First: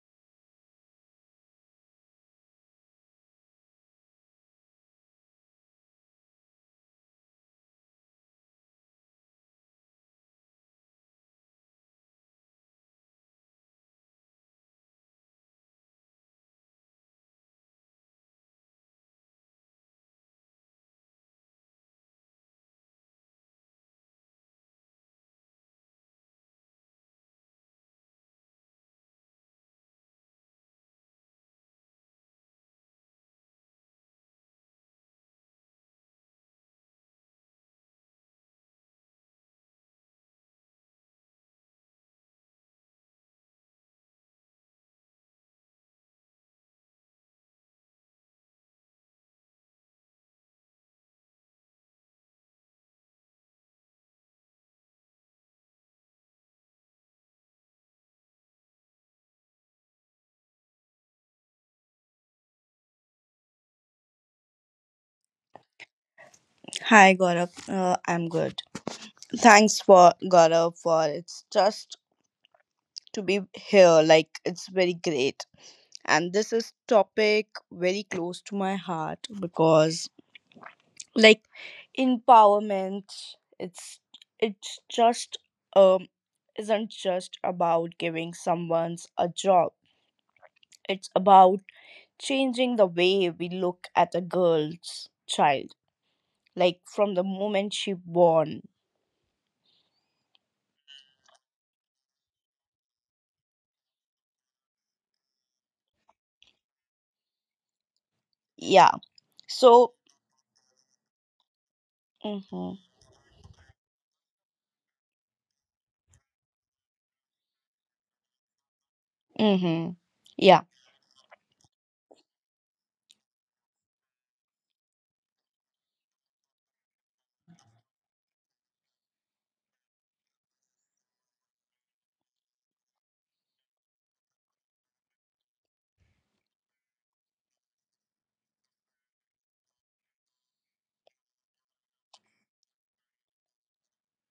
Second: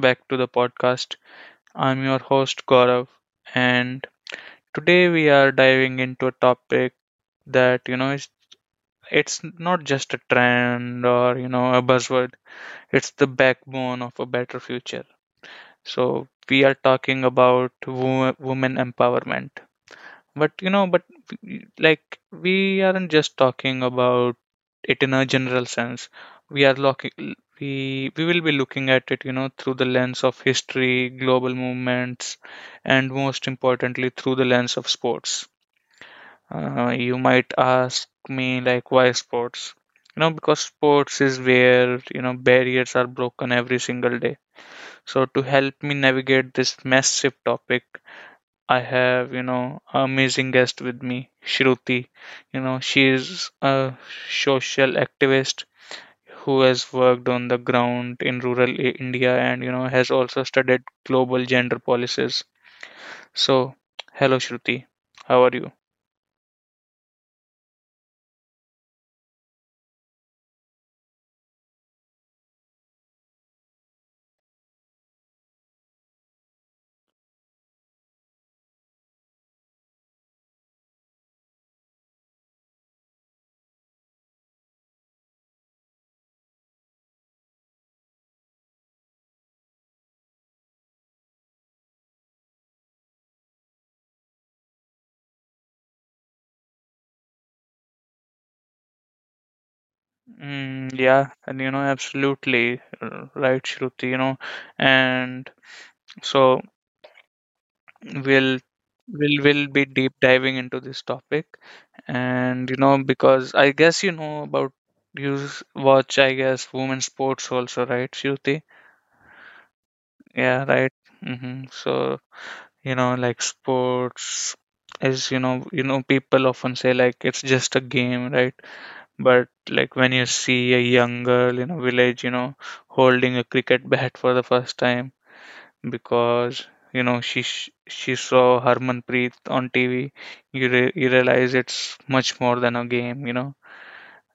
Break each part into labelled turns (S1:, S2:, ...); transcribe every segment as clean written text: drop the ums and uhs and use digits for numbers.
S1: back to the podcast. I'm your host, Gaurav, and today we are diving into a topic that, is it's not just a trend or, a buzzword. It's the backbone of a better future. So, we are talking about women empowerment. But we aren't just talking about it in a general sense. We will be looking at it, through the lens of history, global movements, and most importantly, through the lens of sports. You might ask me, like, why sports? You know, because sports is where, barriers are broken every single day. So to help me navigate this massive topic, I have, an amazing guest with me, Shruti. You know, she is a social activist who has worked on the ground in rural India and, has also studied global gender policies. So, hello, Shruti. How are you?
S2: Hi, Gaurav. I'm good. Thanks for Gaurav for it's just to be here. Like it's very great, and this is topic very close to my heart because like empowerment. It's it's just um isn't just about giving someone's a job. It's about changing the way we look at a girl's child, like from the moment she born.
S1: Mm, yeah, and you know, absolutely, right, Shruti, you know, and so. We'll
S2: Yeah.
S1: we'll will be
S2: So.
S1: deep diving into this topic. And
S2: Mm-hmm.
S1: you know, because I guess you know about, watch, I guess, women's sports also, right, Shruti?
S2: Mm-hmm.
S1: Yeah,
S2: Yeah,
S1: right. Hmm. So you know, like, sports is, you know, people often say, like, it's just a game, right? But like, when you see a young girl in a village, you know, holding a cricket bat for the first time because, you know, she saw Harmanpreet on TV. You realize it's much more than a game, you know,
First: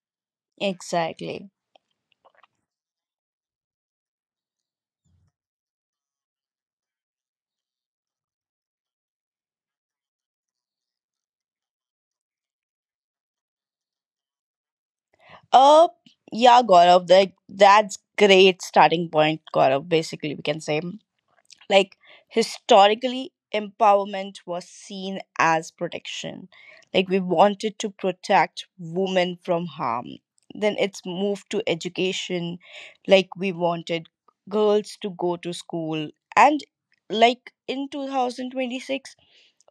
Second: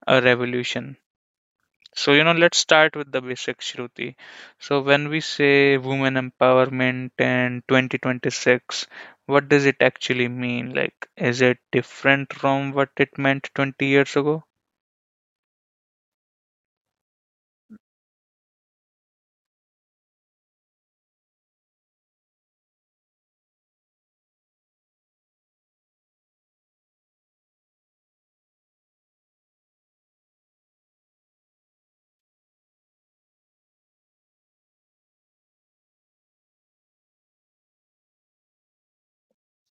S1: a revolution.
S2: exactly.
S1: So you know, let's start with the basics, Shruti. So when we say women empowerment and 2026, what does it actually mean? Like, is it different from what it meant 20 years ago?
S2: Uh, yeah, Gaurav, like that's great starting point, Gaurav, basically we can say. Like historically, empowerment was seen as protection. Like we wanted to protect women from harm. Then it's moved to education, like we wanted girls to go to school. And like in 2026,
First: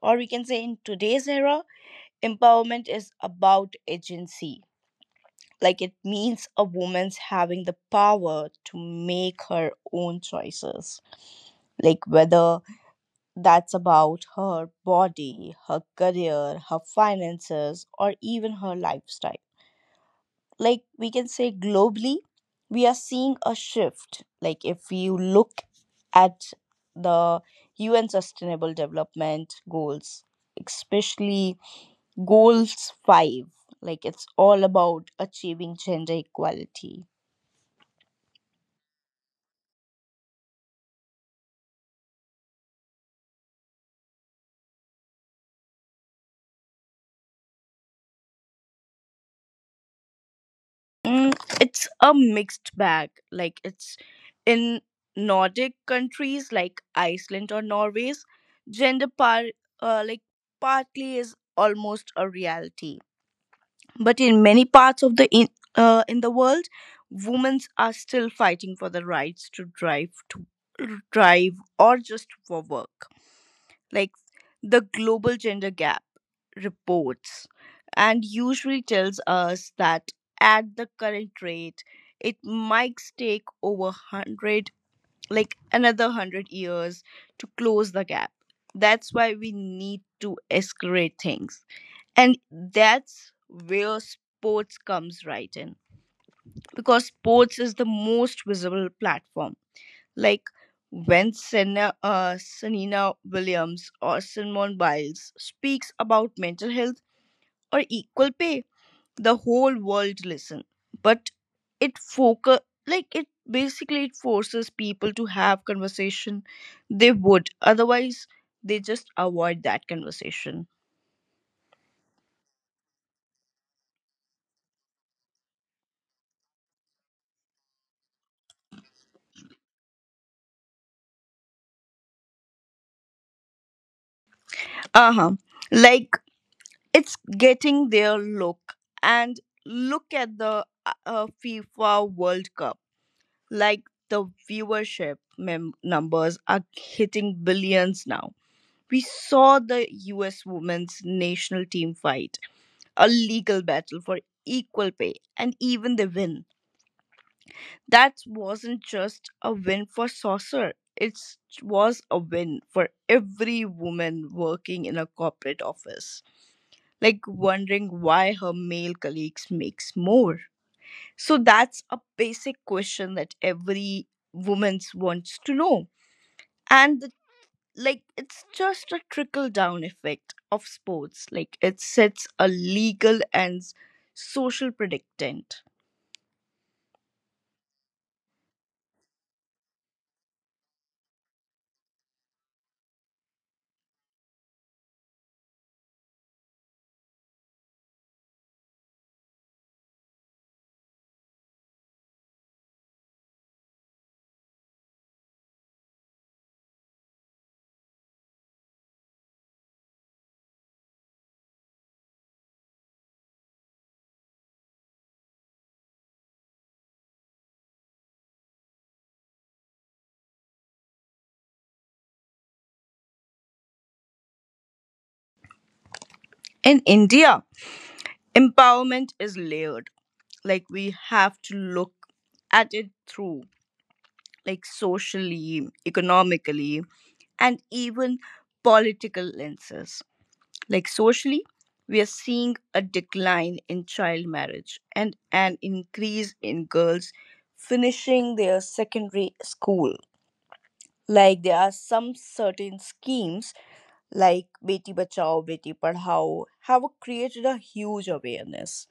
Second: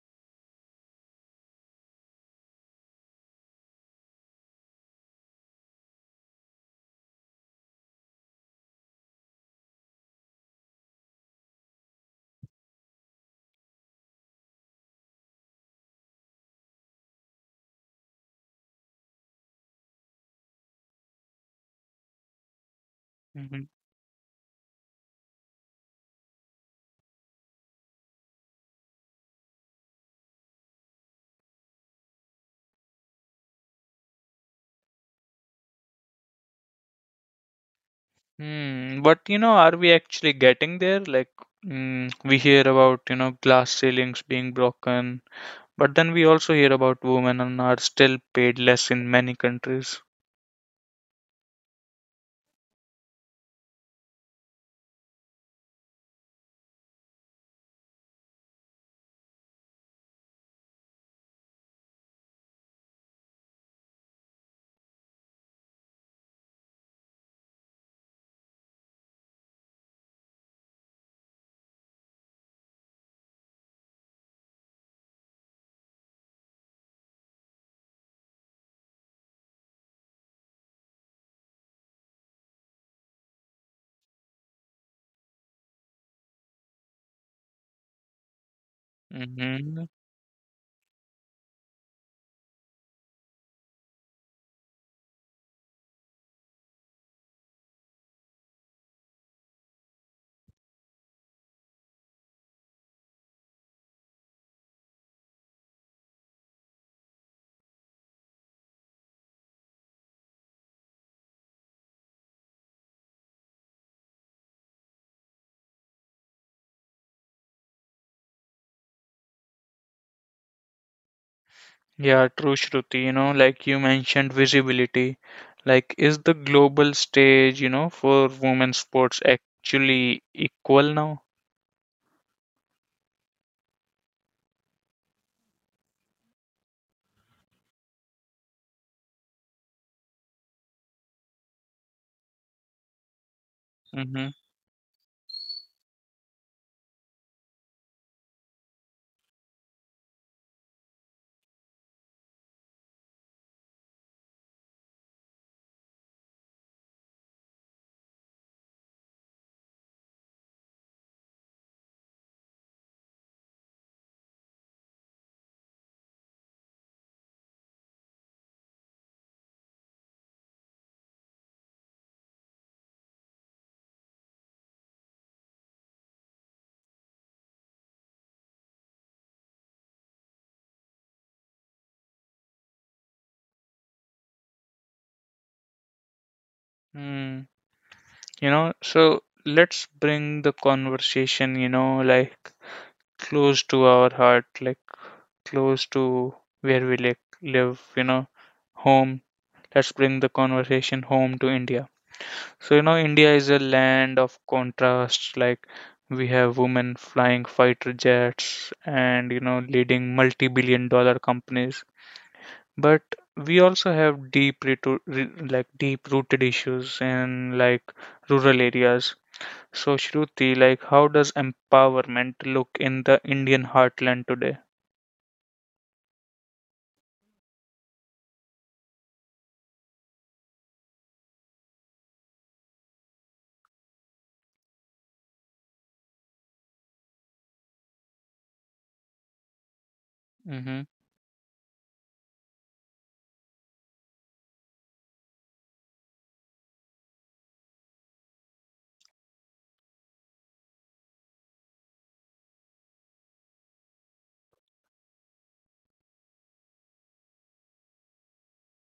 S2: or we can say in today's era, empowerment is about agency. Like it means a woman's having the power to make her own choices. Like whether that's about her body, her career, her finances, or even her lifestyle. Like we can say globally, we are seeing a
S1: Hmm.
S2: shift. Like if you look at the UN Sustainable Development Goals, especially Goals 5, like it's all about achieving gender equality.
S1: Hmm, but you know, are we actually getting there? Like, mm, we hear about, you know, glass ceilings being broken, but then we also hear about women and are still paid less in many countries.
S2: Mm, it's a mixed bag. Like it's in Nordic countries like Iceland or Norway, gender par like partly is almost a reality. But in many parts of in the world, women are still fighting for the rights to drive or just for work. Like the global gender gap reports and usually tells us that at the current rate it might take over 100, like another 100 years to close the gap. That's why we
S1: Hmm.
S2: need to escalate things, and that's where sports comes right in, because sports is the most visible platform. Like when Sanina Williams or Simone Biles speaks about mental health or equal pay, the whole world listen. But it focus, like it basically it forces people to have conversation they would otherwise, they just avoid that conversation.
S1: Yeah, true, Shruti. You know, like you mentioned, visibility. Like, is the global stage, you know, for women's sports actually equal now?
S2: Uh-huh. Like it's getting their look, and look at the FIFA world cup. Like the
S1: Mm-hmm.
S2: viewership numbers are hitting billions now. We saw the US women's national team fight a legal battle for equal pay, and even they win. That wasn't just a win for Saucer, it was a win for every woman working in a corporate office, like wondering why her male colleagues makes more. So that's a basic question that every woman wants to know. And the, like, it's just a trickle down effect of sports, like it sets a legal and social predictant.
S1: Mm. You know, so let's bring the conversation, you know, like, close to our heart, like close to where we, like, live, you know, home. Let's bring the conversation home to India. So, you know, India is a land of contrasts. Like, we have women flying fighter jets and, you know, leading multi billion-dollar companies. But we also have deep rooted issues in, like, rural areas. So, Shruti, like, how does empowerment look in the Indian heartland today?
S2: In India, empowerment is layered. Like we have to look at it through, like socially, economically, and even political lenses.
S1: Mm-hmm.
S2: Like socially, we are seeing a decline in child marriage and an increase in girls finishing their secondary school. Like there are some certain schemes like Beti Bachao, Beti Padhao have created a huge awareness.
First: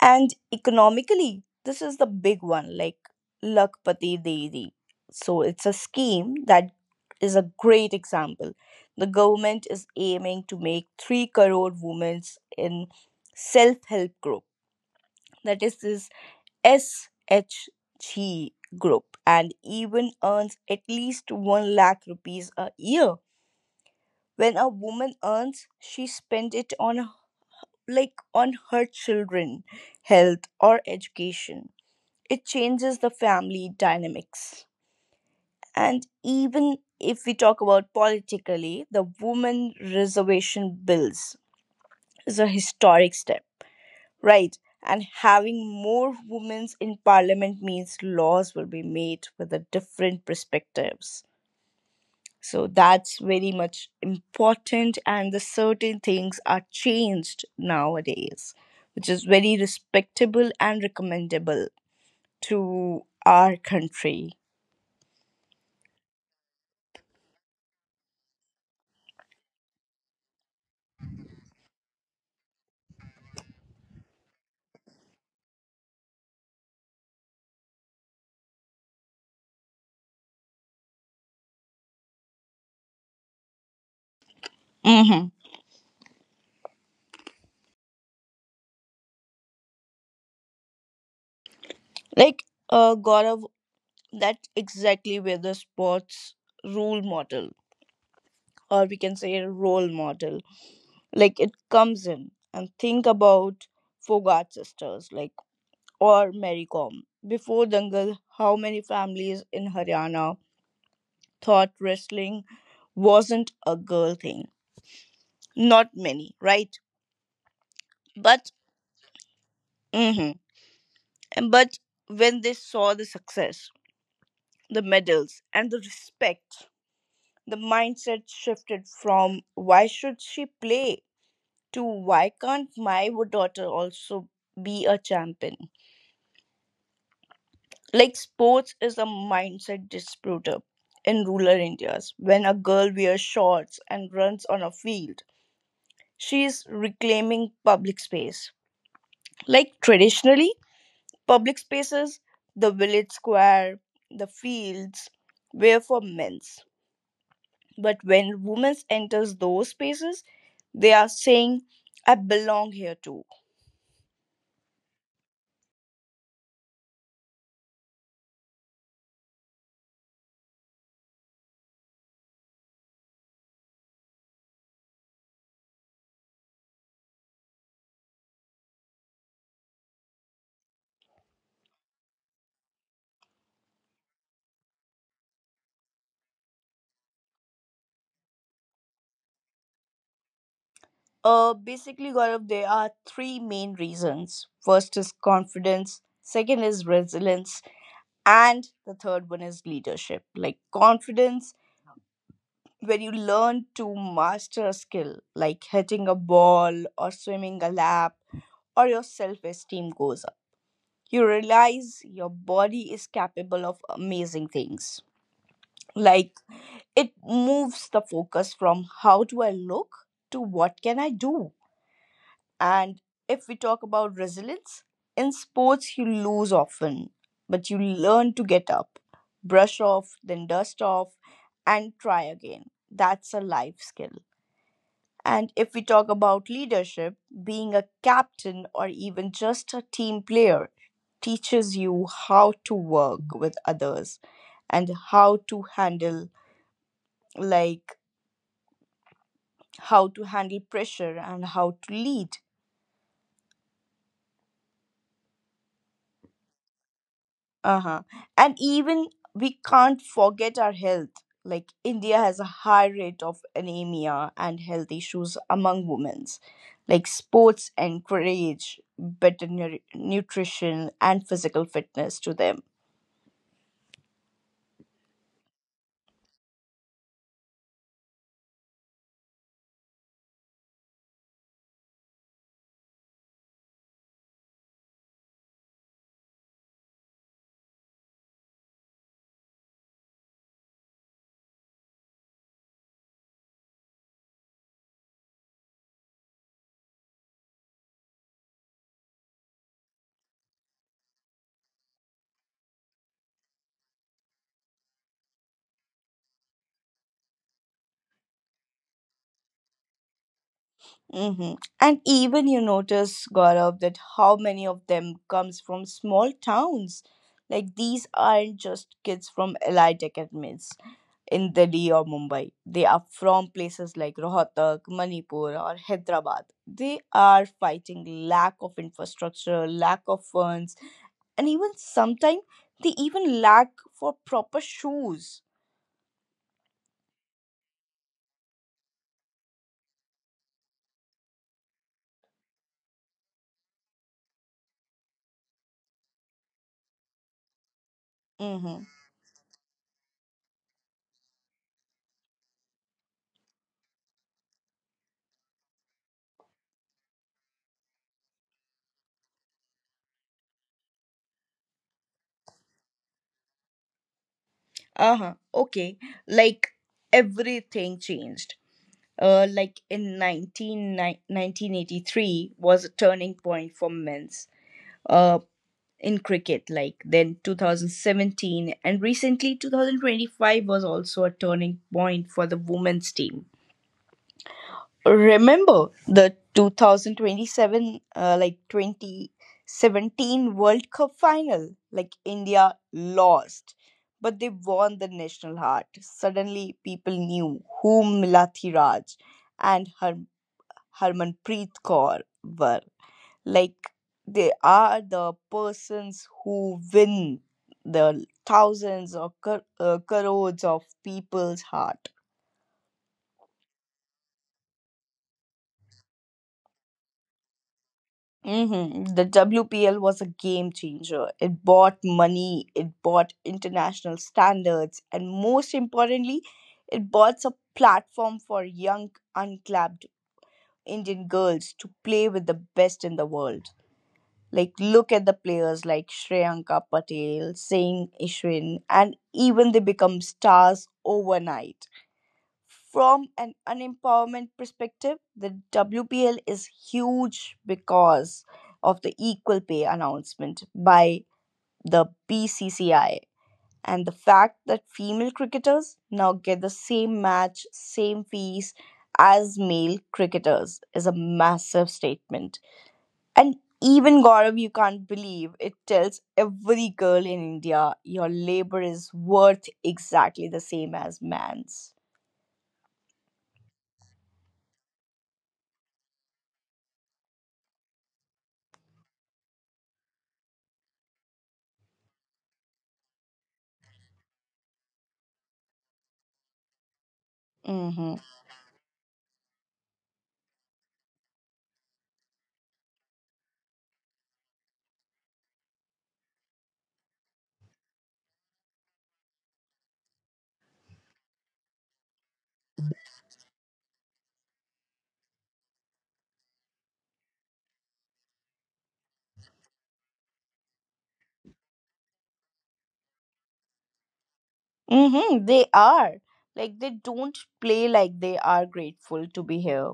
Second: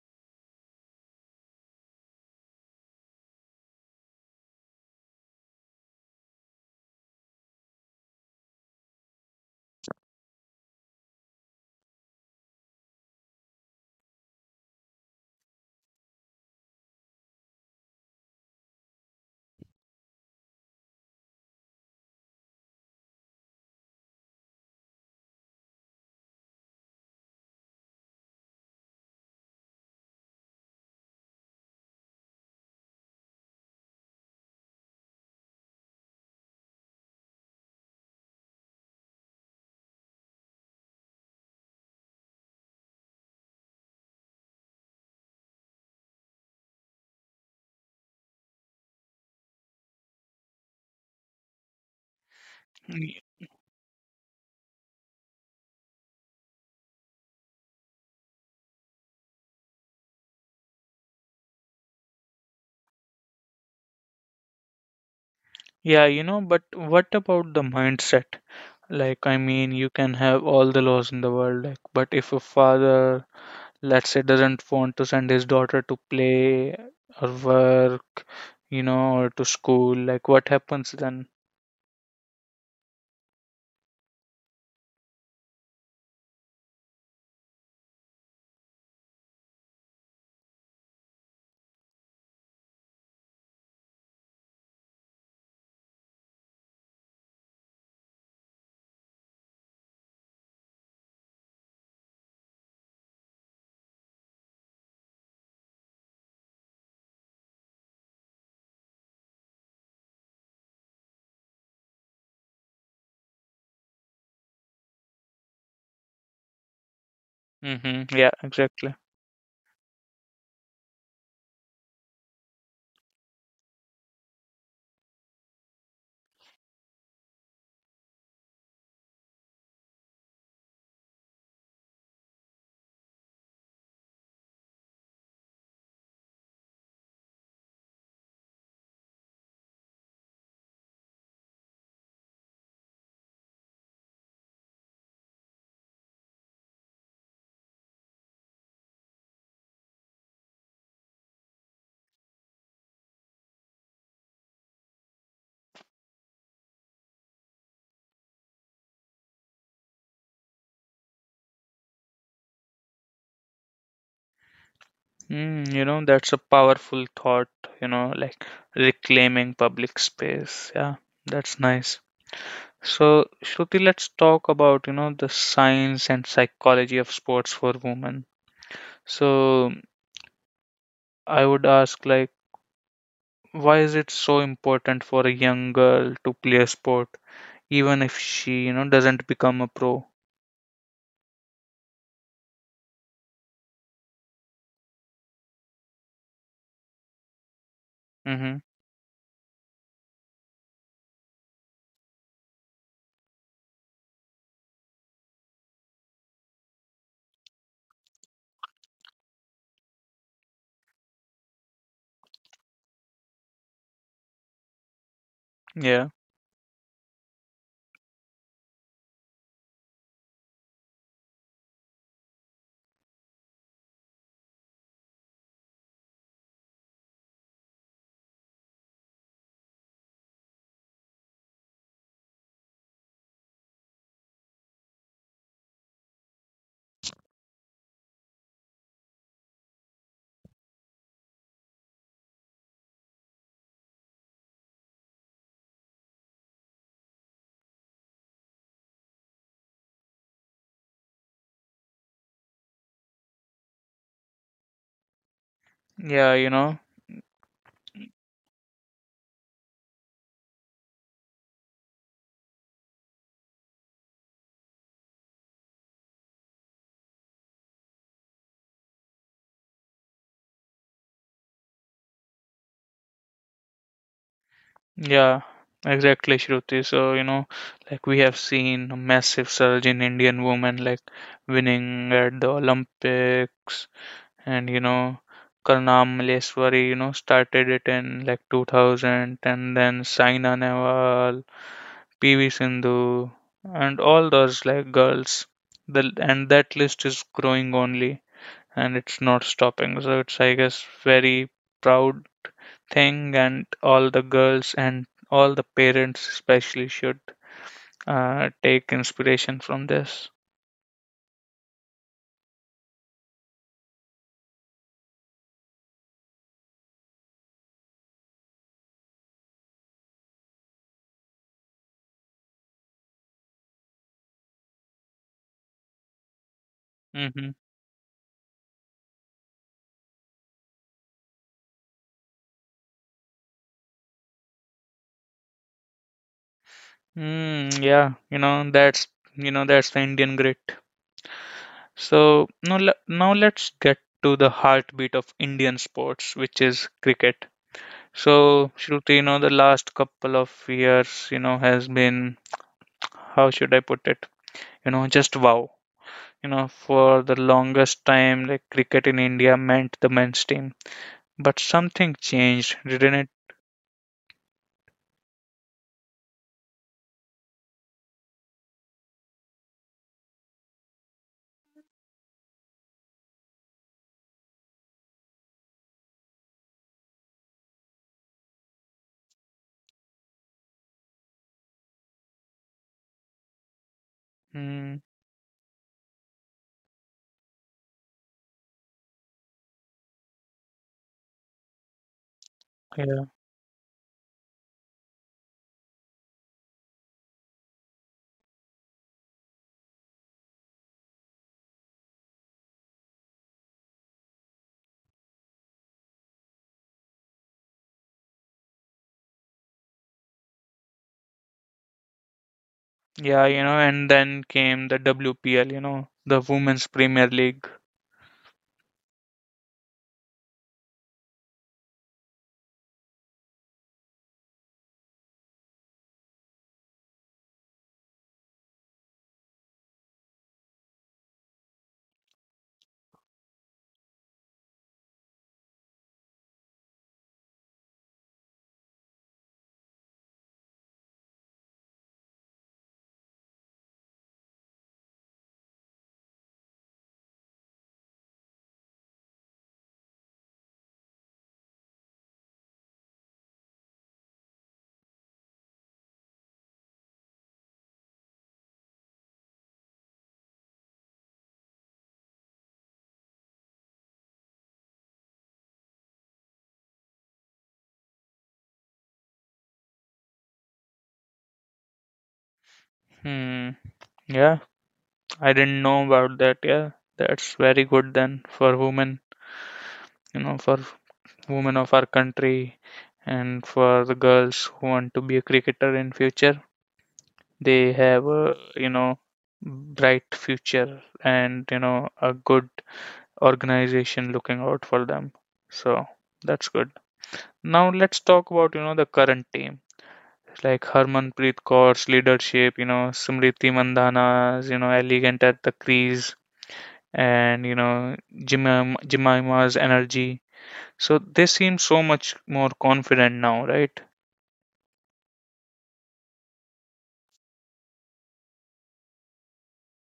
S2: And economically, this is the big one, like Lakpati Dairy. So it's a scheme that is a great example. The government is aiming to make 3 crore women in self-help group. That is this SHG group, and even earns at least 1 lakh rupees a year. When a woman earns, she spends it on, like on her children, health or education, it changes the family dynamics. And even if we talk about politically, the woman reservation bills is a historic step, right? And having more women in parliament means laws will be made with a different perspectives. So
S1: Y-
S2: that's very much important, and the certain things are changed nowadays, which is very respectable and recommendable to our country.
S1: Yeah, you know, but what about the mindset? Like, I mean, you can have all the laws in the world, like, but if a father, let's say, doesn't want to send his daughter to play or work, you know, or to school, like, what happens then?
S2: Hmm. Like Gaurav, that's exactly where the sports role model, or we can say role model, like it comes in. And think about Fogart sisters, like, or Mary Kom. Before Dangal, how many families in Haryana thought wrestling wasn't a girl thing? Not many, right?
S1: Hmm. Yeah,
S2: But
S1: exactly.
S2: Mm-hmm. But when they saw the success, the medals, and the respect, the mindset shifted from why should she play to why can't my daughter also be a champion? Like sports is a mindset disputer in rural India's. When a girl wears shorts and runs on a field, she is reclaiming public space. Like traditionally, public spaces, the village square, the fields, were for men. But when women enters those spaces, they are saying, I belong here too.
S1: Mm, you know, that's a powerful thought, you know, like, reclaiming public space, yeah. That's nice. So, Shruti, let's talk about, you know, the science and psychology of sports for women. So I would ask, like, why is it so important for a young girl to play a sport, even if she, you know, doesn't become a pro?
S2: Basically, Gaurav, there are three main reasons. First is confidence, second is resilience,
S1: Mm-hmm.
S2: and the third one is leadership. Like confidence, when you learn to master a skill, like hitting a ball or swimming a lap, or your self esteem goes up. You realize your body is capable of amazing things.
S1: Yeah.
S2: Like it moves the focus from how do I look to what can I do. And if we talk about resilience, in sports you lose often, but you learn to get up, brush off, then dust off, and try again. That's a life skill. And if we talk about leadership, being a captain or even just a team player teaches you how to work with others and how to handle, like, how to handle pressure and how to lead.
S1: Yeah, you know.
S2: Uh-huh. And even we can't forget our health. Like India has a high rate of anemia and health issues among women. Like sports encourage better nutrition and physical fitness to them.
S1: Yeah, exactly, Shruti. So you know, like, we have seen a massive surge in Indian women, like, winning at the Olympics, and you know, Karnam Malleswari, you know, started it in, like, 2000, and then Saina Nehwal, PV Sindhu, and all those, like, girls, the and that list is growing only, and it's not stopping. So it's, I guess, very proud thing, and all the girls and all the parents especially should, take inspiration from this.
S2: Hmm. And even you notice, Gaurav, that how many of them comes from small towns. Like these aren't just kids from elite academies in Delhi or Mumbai. They are from places like Rohtak, Manipur, or Hyderabad. They
S1: Mm-hmm.
S2: are fighting lack of infrastructure, lack of funds, and even sometimes they even lack for proper shoes.
S1: Mm, yeah, you know, that's, you know, that's the Indian grit. So now, now let's get to the heartbeat of Indian sports, which is cricket. So
S2: Mm-hmm.
S1: Shruti, you know, the last couple of years, you know, has been, how should I put it? You know, just wow. You know, for the longest time, like, cricket in India meant the men's team. But something changed, didn't it?
S2: Uh huh. Okay. Like everything changed. Uh, like in 19, 1983 was a turning point for men's. Uh, in cricket, like, then 2017, and recently 2025 was also a turning point for the women's team.
S1: Mm,
S2: Remember the 2027 uh, like 2017 world cup final, like india
S1: yeah.
S2: lost but they won the national heart. Suddenly people knew who Milathi Raj and Harmanpreet Kaur were, like they are the persons who win the thousands or crores of people's heart.
S1: Yeah, you know, and then came the WPL, you know, the Women's Premier League.
S2: Hmm. The WPL was a game changer. It bought money, it bought international standards, and most importantly, it bought a platform for young, unclapped Indian girls to play with the best in the world. Like, look at the players like Shreyanka Patel, Singh Ishwin, and even they become stars overnight. From an empowerment perspective, the WPL is huge because of the equal pay announcement by the BCCI, and the fact that female cricketers now get the same match, same fees as male cricketers is a massive statement. And even Gaurav, you can't believe it tells every girl in India your labor is worth exactly the same as man's.
S1: Hmm. Yeah, I didn't know about that. Yeah, that's very good then for women, you know, for women of our country and for the girls who want to be a cricketer in future. They
S2: Mm-hmm.
S1: have a, you know, bright future, and you know, a good organization looking out for them. So that's good. Now let's talk about, you know, the current team. It's like Harmanpreet Kaur's leadership, you know, Smriti Mandhana's, you know, elegant at the crease, and you know, Jemima's energy. So they seem so much more confident now, right?
S2: Mm-hmm. They are. Like they don't play like they are grateful to be here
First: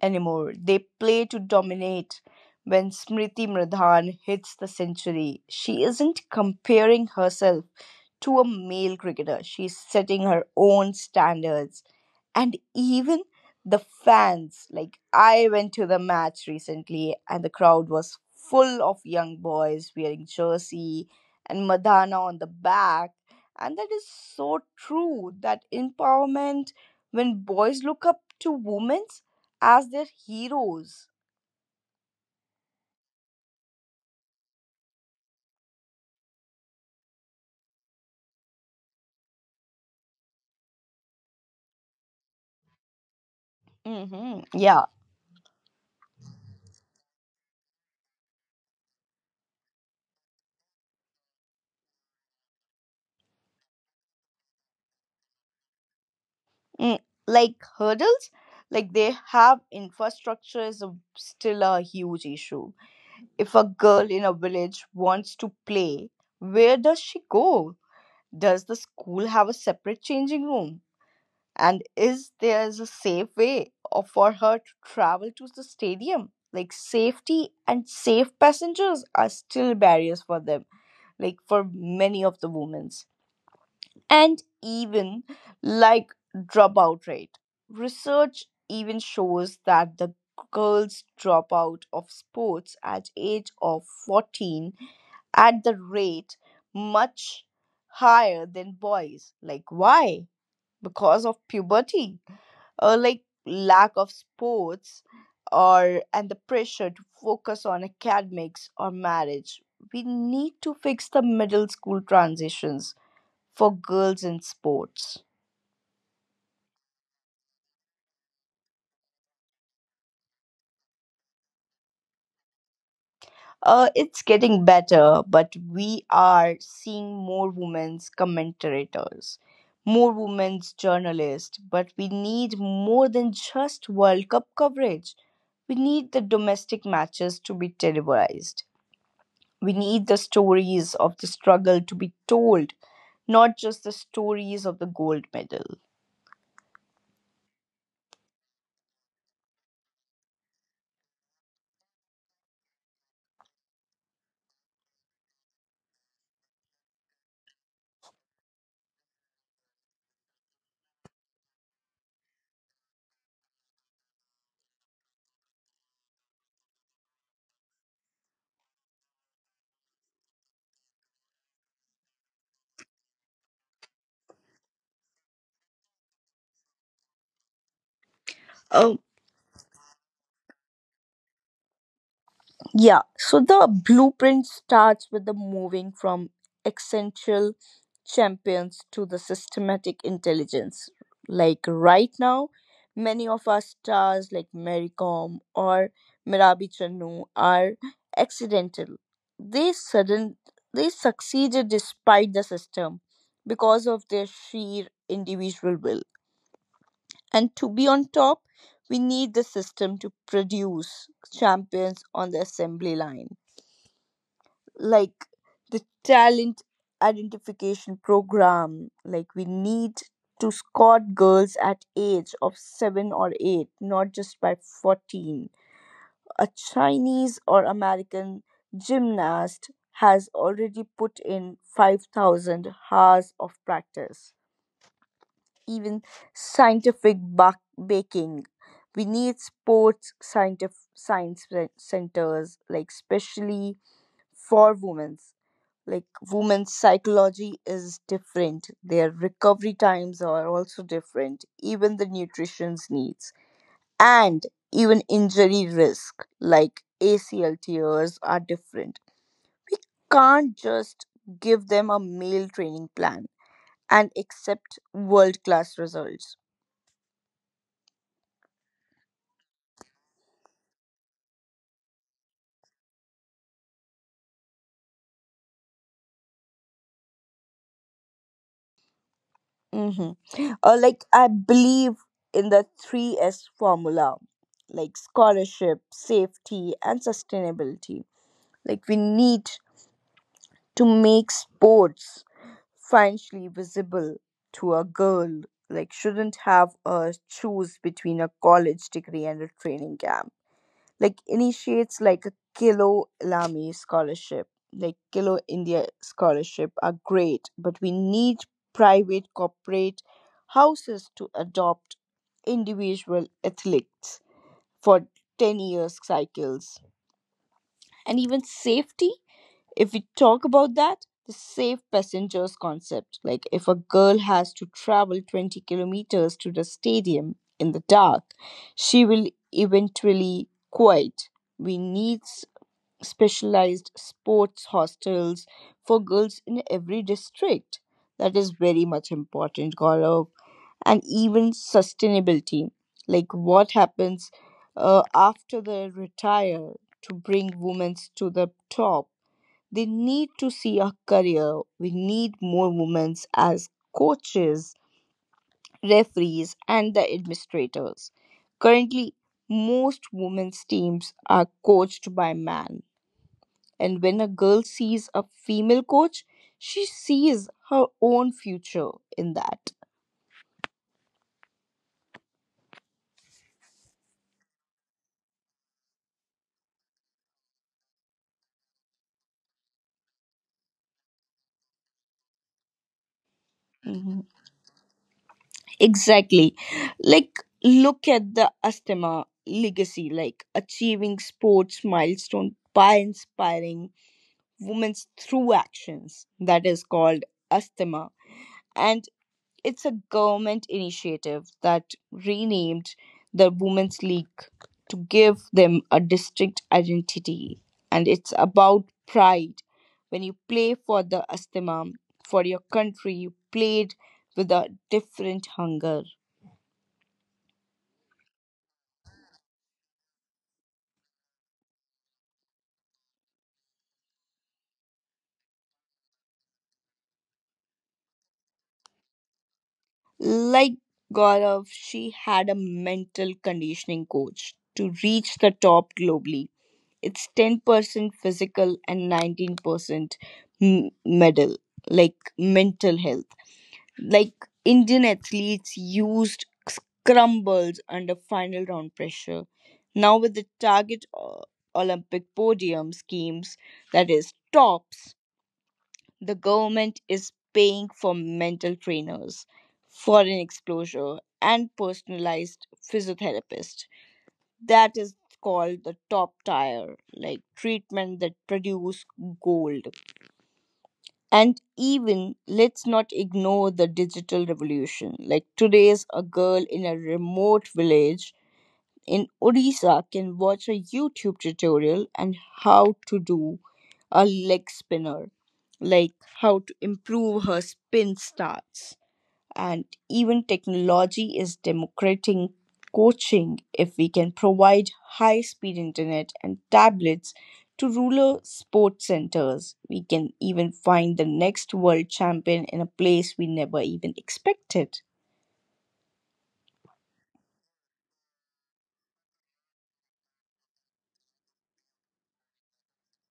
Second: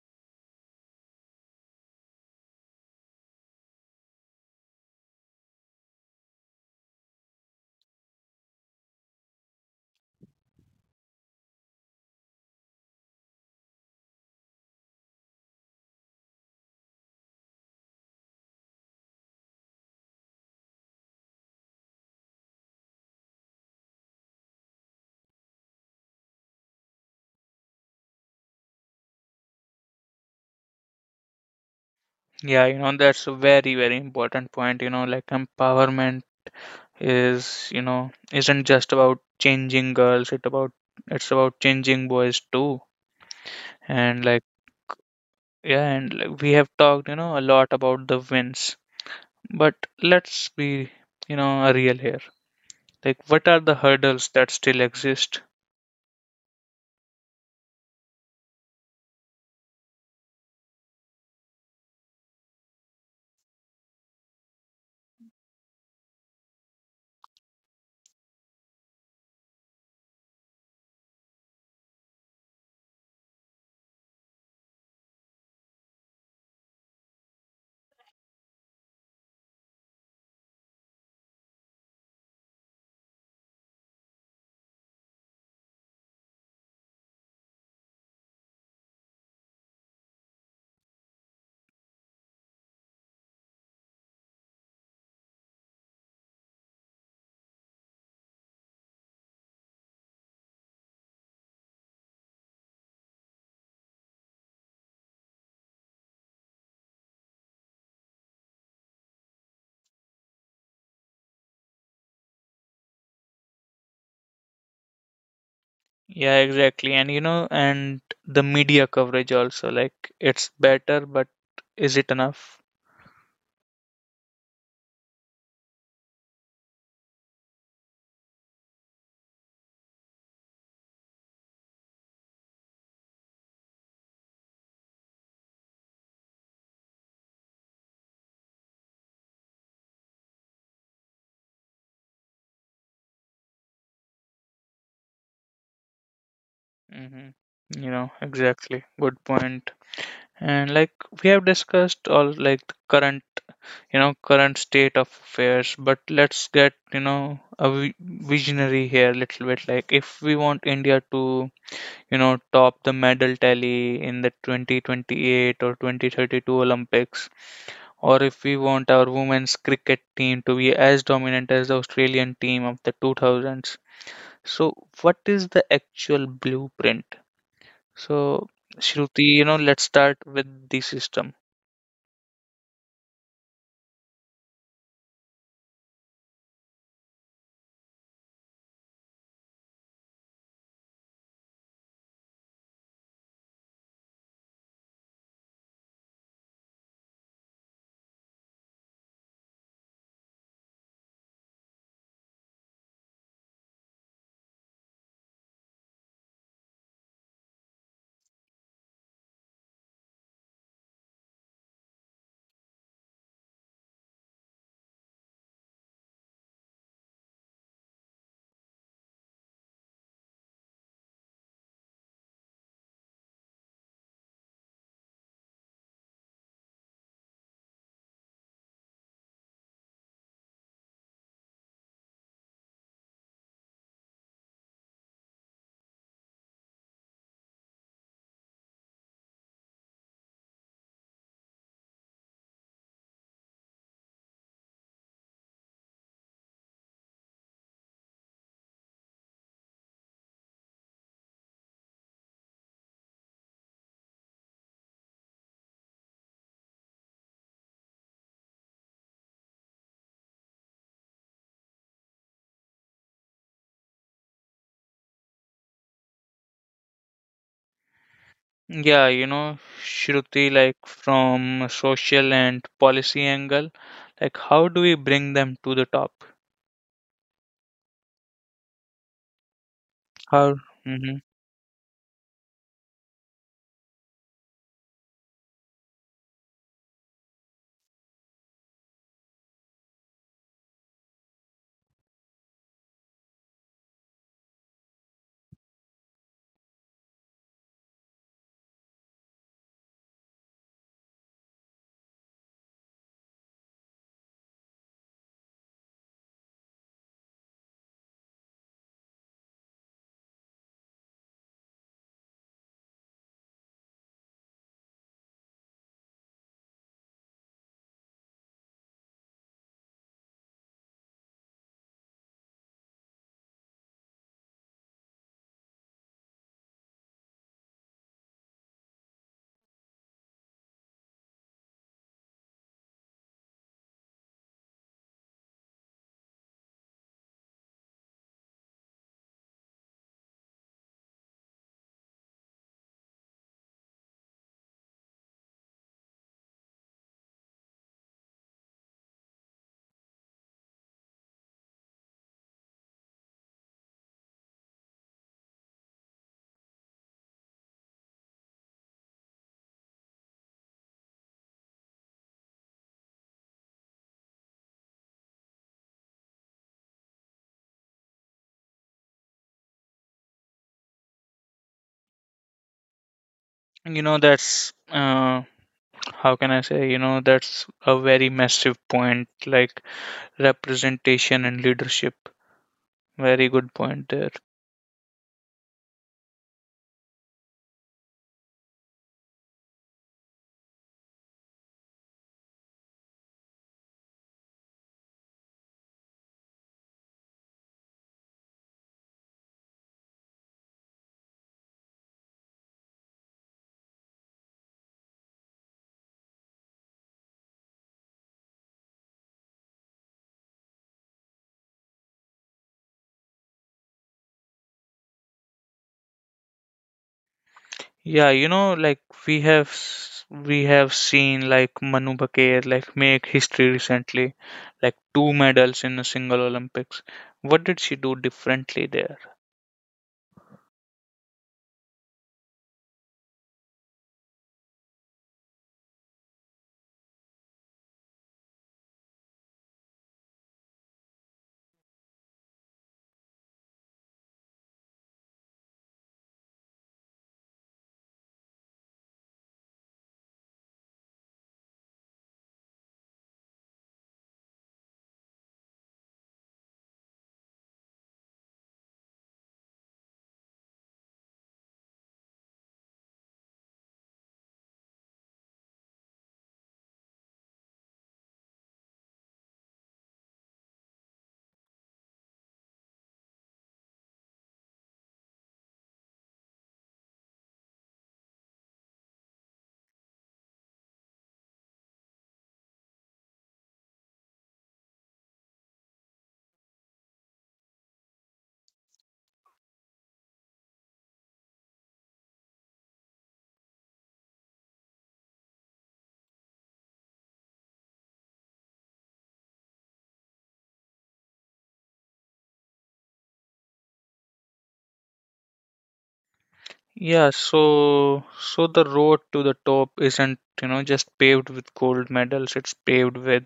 S2: anymore. They play to dominate. When Smriti Mradhan hits the century, she isn't comparing herself to a male cricketer. She's setting her own standards. And even the fans, like I went to the match recently and the crowd was full of young boys wearing jersey and madonna on the back. And that is so true, that empowerment, when boys look up to women as their heroes.
S1: Yeah, you know, that's a very, very important point. You know, like, empowerment is, you know, isn't just about changing girls. It about it's about changing boys too, and like.
S2: Hmm. Yeah.
S1: Yeah, and like, we have talked, you know, a lot about the wins, but let's be, you know, real here. Like, what are the hurdles that still exist?
S2: Mm. Like hurdles, like they have infrastructure is a, still a huge issue. If a girl in a village wants to play, where does she go? Does the school have a separate changing room? And is there is a safe for her to travel to the stadium? Like safety and safe passengers are still barriers for them, like for many of the women. And even, like, dropout rate. Research even shows that the girls drop out of sports at age of 14 at the rate much higher than boys. Like why? Because of puberty or like lack of sports or and the pressure to focus on academics or marriage. We need to fix the middle school transitions for girls in sports.
S1: Yeah, exactly. And, you know, and the media coverage also, like, it's better, but is it enough?
S2: It's getting better, but we are seeing more women's commentators, more women's journalists. But we need more than just World Cup coverage. We need the domestic matches to be televised. We need the stories of the struggle to be told, not just the stories of the gold medal.
S1: Hmm. You know, exactly. Good point. And, like, we have discussed all, like, the current, you know, current state of affairs, but let's get, you know, a visionary here a little bit. Like, if we want India to, you know, top the medal tally in the 2028 or 2032 Olympics, or if we want our women's cricket team to be as dominant as the Australian team of the 2000s. So, what is the actual blueprint? So,
S2: Um,
S1: Shruti, you know, let's start with the system.
S2: yeah, so the blueprint starts with the moving from essential champions to the systematic intelligence. Like right now, many of our stars like Mary Kom or Mirabi Channu are accidental. They sudden they succeeded despite the system because of their sheer individual will. And to be on top, we need the system to produce champions on the assembly line, like the talent identification program. Like we need to scout girls at age of 7 or 8, not just by 14. A chinese or american gymnast has already put in 5,000 hours of practice. Even scientific baking, we need sports scientific science centers, like specially for women. Like women's psychology is different, their recovery times are also different, even the nutrition's needs. And even injury risk like acl tears are different. We can't just give them a male training plan and accept world class results.
S1: Yeah, you know, Shruti, like, from a social and policy angle, like, how do we bring them to the top? How,
S2: Mm-hmm. Or like
S1: hmm.
S2: I believe in the three S formula, like scholarship, safety and sustainability. Like we need to make sports financially visible to a girl. Like shouldn't have a choose between a college degree and a training camp. Like initiates like a kilo lami scholarship, like kilo india scholarship are great, but we need private corporate houses to adopt individual athletes for 10 years cycles. And even safety, if we talk about that, the safe passengers concept. Like if a girl has to travel 20 kilometers to the stadium in the dark, she will eventually quit. We need specialized sports hostels for girls in every district. That is very much important, Gaurav. And even sustainability, like what happens after they retire. To bring women to the top, they need to see a career. We need more women as coaches, referees, and the administrators. Currently, most women's teams are coached by men. And when a girl sees a female coach, she sees her own future in that.
S1: You know, that's, how can I say, you know, that's a very massive point, like, representation and leadership. Very good point
S2: Mhm.
S1: there.
S2: Exactly. Like, look at the Astema legacy, like achieving sports milestone by inspiring Women's Through Actions, that is called ASTHMA. And it's a government initiative that renamed the Women's League to give them a distinct identity. And it's about pride. When you play for the ASTHMA, for your country, you played with a different hunger.
S1: Yeah, you know, like, we have seen like Manu Baqir, like, make history recently, like two medals in a single Olympics. What did she do differently there?
S2: Like Gaurav, she had a mental conditioning coach to reach the top globally. It's 10% physical and 19% medal, like mental health. Like Indian athletes used scrambles under final round pressure. Now, with the target Olympic podium schemes, that is, tops, the government is paying for mental trainers, foreign exposure, and personalized physiotherapists. That is called the top tier, like treatment that produce gold. And even let's not ignore the digital revolution. Like today's a girl in a remote village in Odisha can watch a YouTube tutorial on how to do a leg spinner, like how to improve her spin starts. And even technology is democrating coaching. If we can provide high speed internet and tablets to rural sports centers, we can even find the next world champion in a place we never even expected.
S1: Yeah, so, so the road to the top isn't, you know, just paved with gold medals. It's paved with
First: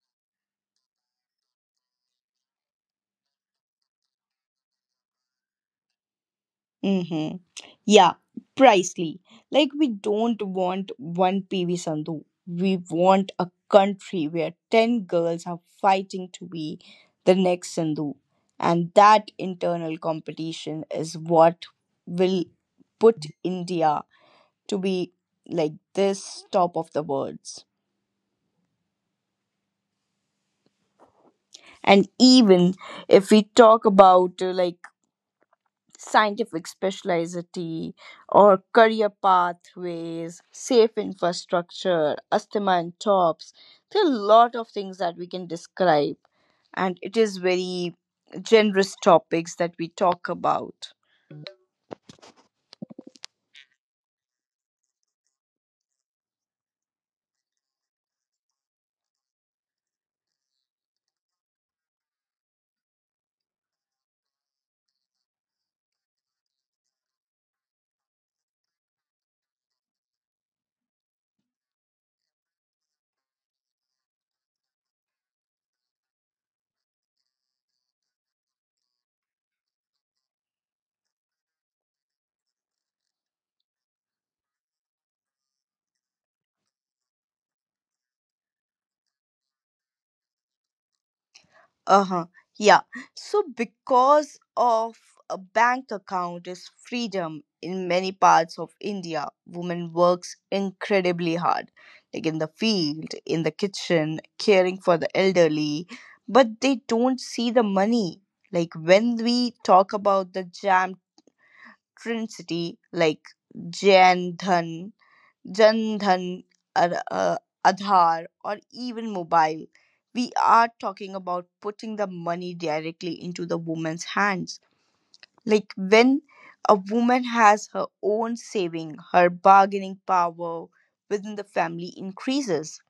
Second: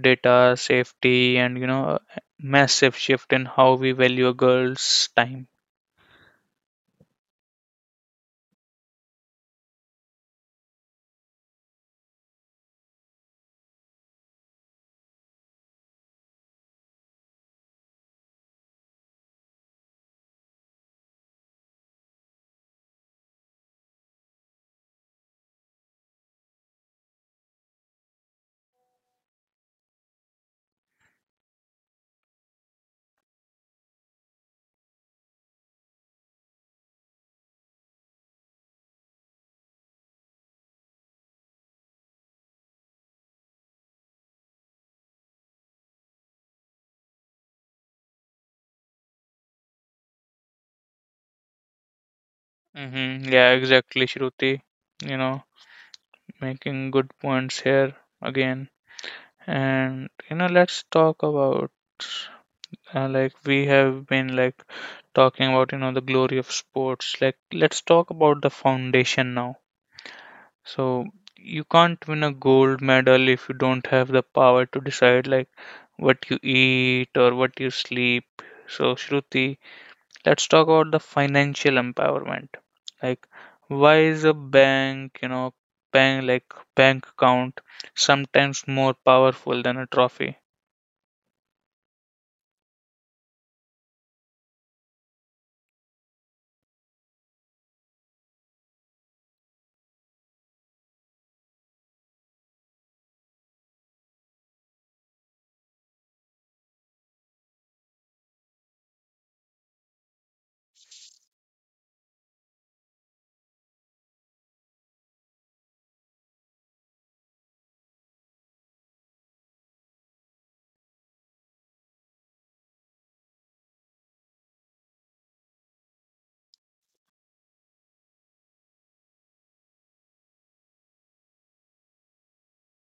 S1: data, safety, and, you know, a massive shift in how we value a girl's time.
S2: Mm-hmm. Yeah, precisely. Like we don't want one PV Sandhu. We want a country where 10 girls are fighting to be the next Sandhu. And that internal competition is what will put India to be like this top of the worlds. And even if we talk about like scientific specialty or career pathways, safe infrastructure, asthma and tops. There are a lot of things that we can describe, and it is very generous topics that we talk about.
S1: Mm-hmm. Yeah, exactly, Shruti. You know, making good points here again. And, you know, let's talk about, like, we have been, like, talking about, you know, the glory of sports. Like, let's talk about the foundation now. So you can't win a gold medal if you don't have the power to decide, like, what you eat or what you sleep. So Shruti, let's talk about the financial empowerment. Like, why is a bank, you know, bank like bank account sometimes more powerful than a trophy?
S2: Uh-huh. Yeah. So because of a bank account is freedom. In many parts of India, women works incredibly hard, like in the field, in the kitchen, caring for the elderly, but they don't see the money. Like when we talk about the jam trinity, like Jan Dhan Jan Dhan, Ar- uh, Aadhaar, or even mobile. We are talking about putting the money directly into the woman's hands. Like when a woman has her own saving, her bargaining power within the family increases.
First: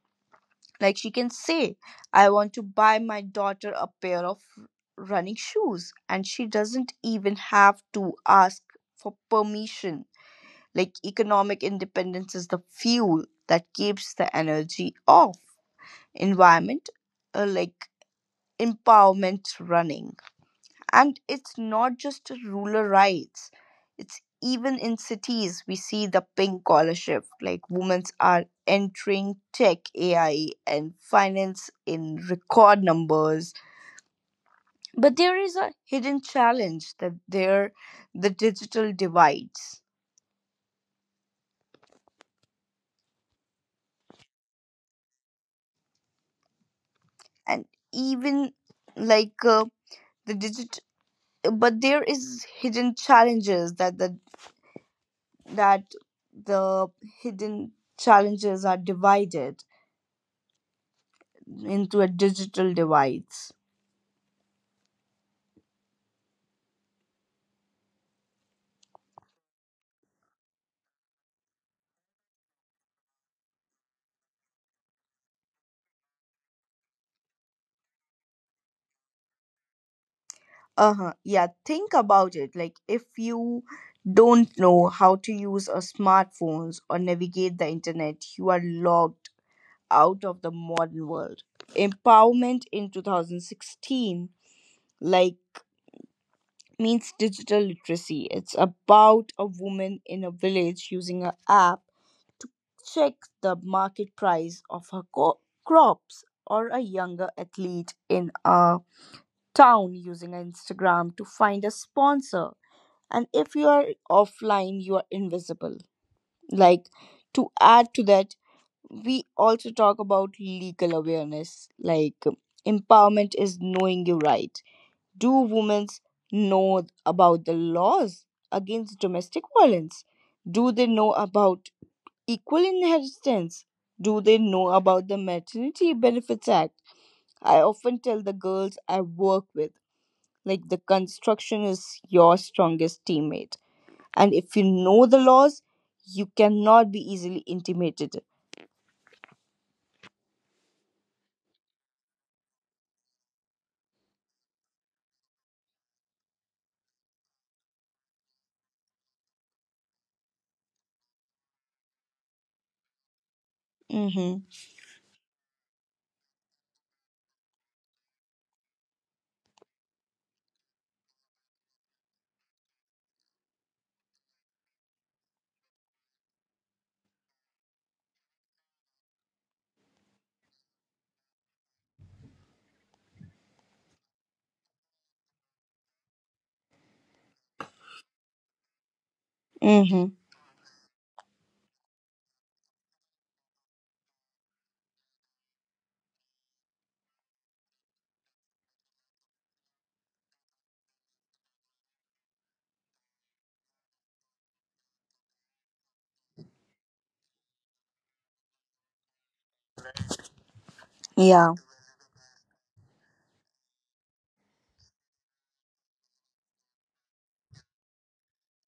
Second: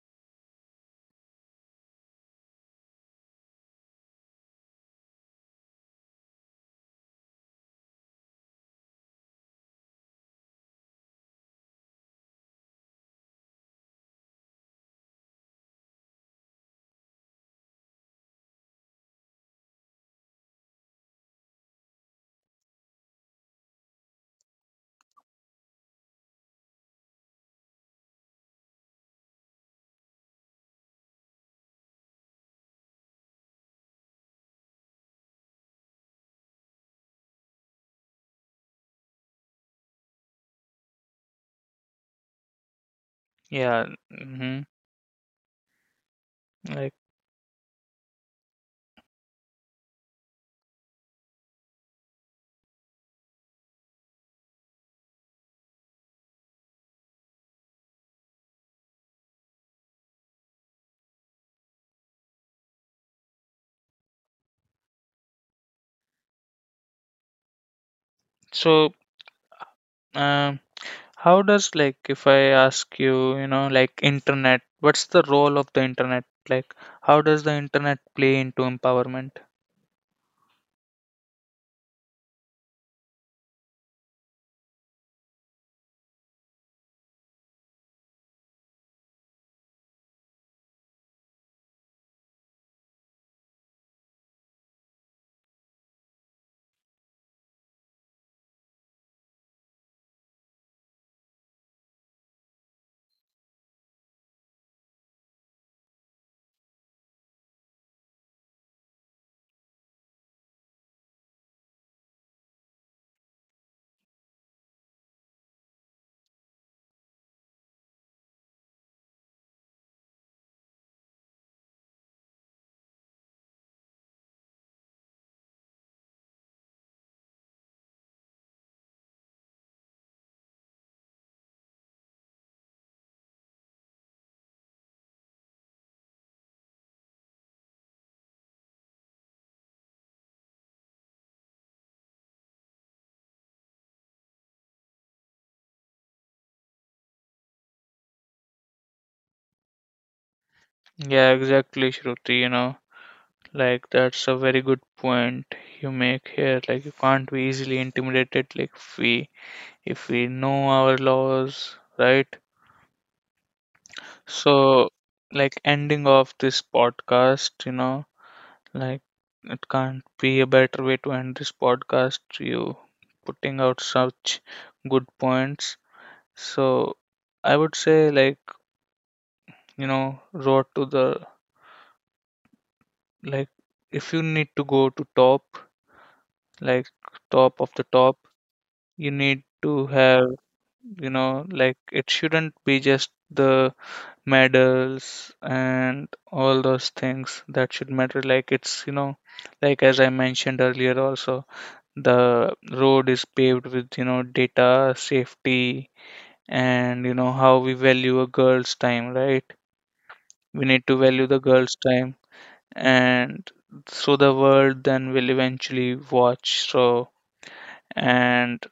S2: Like she can say, I want to buy my daughter a pair of running shoes, and she doesn't even have to ask for permission. Like economic independence is the fuel that keeps the energy off environment, like empowerment running. And it's not just rural rights, it's even in cities we see the pink collar shift. Like women are entering tech, ai and finance in record numbers, but there is a hidden challenge that there, the digital divides.
S1: Yeah, hmm, like
S2: And even like the digital, but there is hidden challenges that the hidden challenges are divided into a digital divides.
S1: so. Um, How does, like, if I ask you, you know, like, internet, what's the role of the internet? Like, how does the internet play into empowerment?
S2: Uh-huh. Yeah, think about it. Like if you don't know how to use a smartphones or navigate the internet, you are locked out of the modern world. Empowerment in 2016, like, means digital literacy. It's about a woman in a village using an app. Check the market price of her crops, or a younger athlete in a town using Instagram to find a sponsor. And if you are offline, you are invisible. Like to add to that, we also talk about legal awareness. Like empowerment is knowing your right. Do women know about the laws against domestic violence? Do they know about equal inheritance? Do they know about the Maternity Benefits Act? I often tell the girls I work with, like, the construction is your strongest teammate. And if you know the laws, you cannot be easily intimidated.
S1: Yeah, exactly, Shruti, you know. Like, that's a very good point you make here. Like, you can't be easily intimidated, like, if we know our laws, right?
S2: Mm
S1: So, like, ending off this podcast, you know, like, it can't be a better way to end this podcast. You putting out such good points. So, I would say, like, you know, road to the, like, if you need to go to top, like, top of the top, you need
S2: hmm.
S1: to
S2: Mm hmm.
S1: have, you know, like, it shouldn't be just the medals and all those things that should matter. Like, it's, you know, like, as I mentioned earlier, also, the road is paved with, you know, data, safety, and, you know, how we value a girl's time, right? We need to value the
S2: Yeah.
S1: girl's time, and so the world then will eventually watch. So, and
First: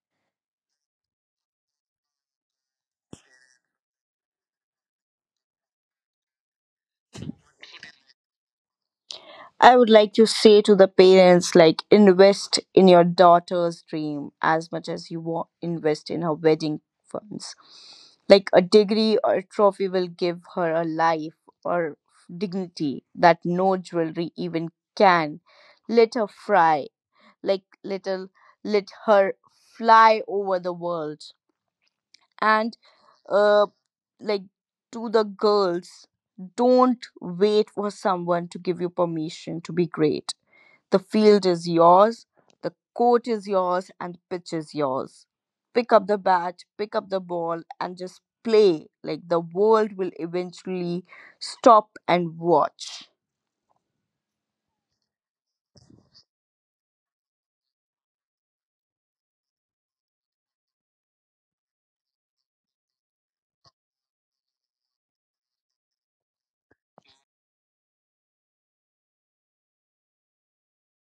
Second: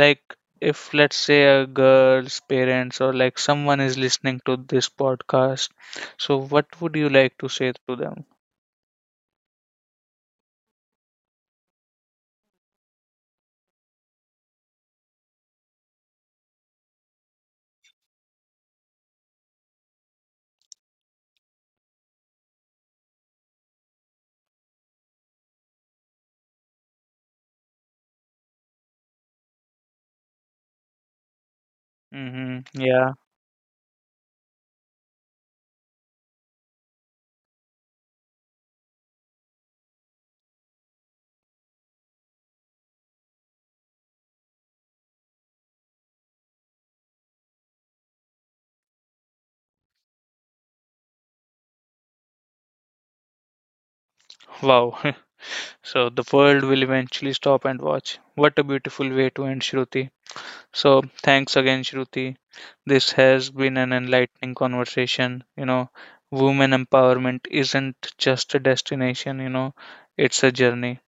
S1: like, if let's say, a girl's parents or like, someone is listening to this podcast, so what would you like to say to them?
S2: I would like to say to the parents, like, invest in your daughter's dream as much as you want, invest in her wedding funds. Like, a degree or a trophy will give her a life or dignity that no jewelry even can. Let her fry, like, little, let her fly over the world.
S1: Mm-hmm.
S2: And,
S1: Yeah.
S2: uh, like, to the girls, don't wait for someone to give you permission to be great. The field is yours, the court is yours, and the pitch is yours. Pick up the bat, pick up the ball, and just play. Like the world will eventually stop and watch.
S1: Wow. So the world will eventually stop and watch. What a beautiful way to end, Shruti. So thanks again, Shruti. This has been an enlightening conversation. You know, women empowerment isn't just a destination, you know, it's a journey.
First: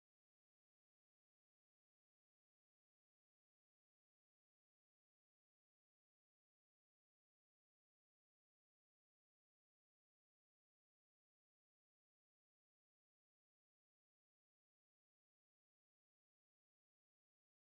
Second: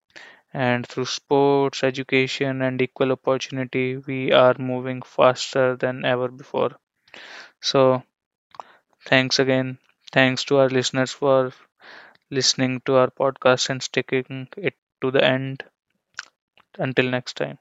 S1: And through sports, education, and equal opportunity, we are moving faster than ever before. So thanks again. Thanks to our listeners for listening to our podcast and sticking it to the end. Until next time.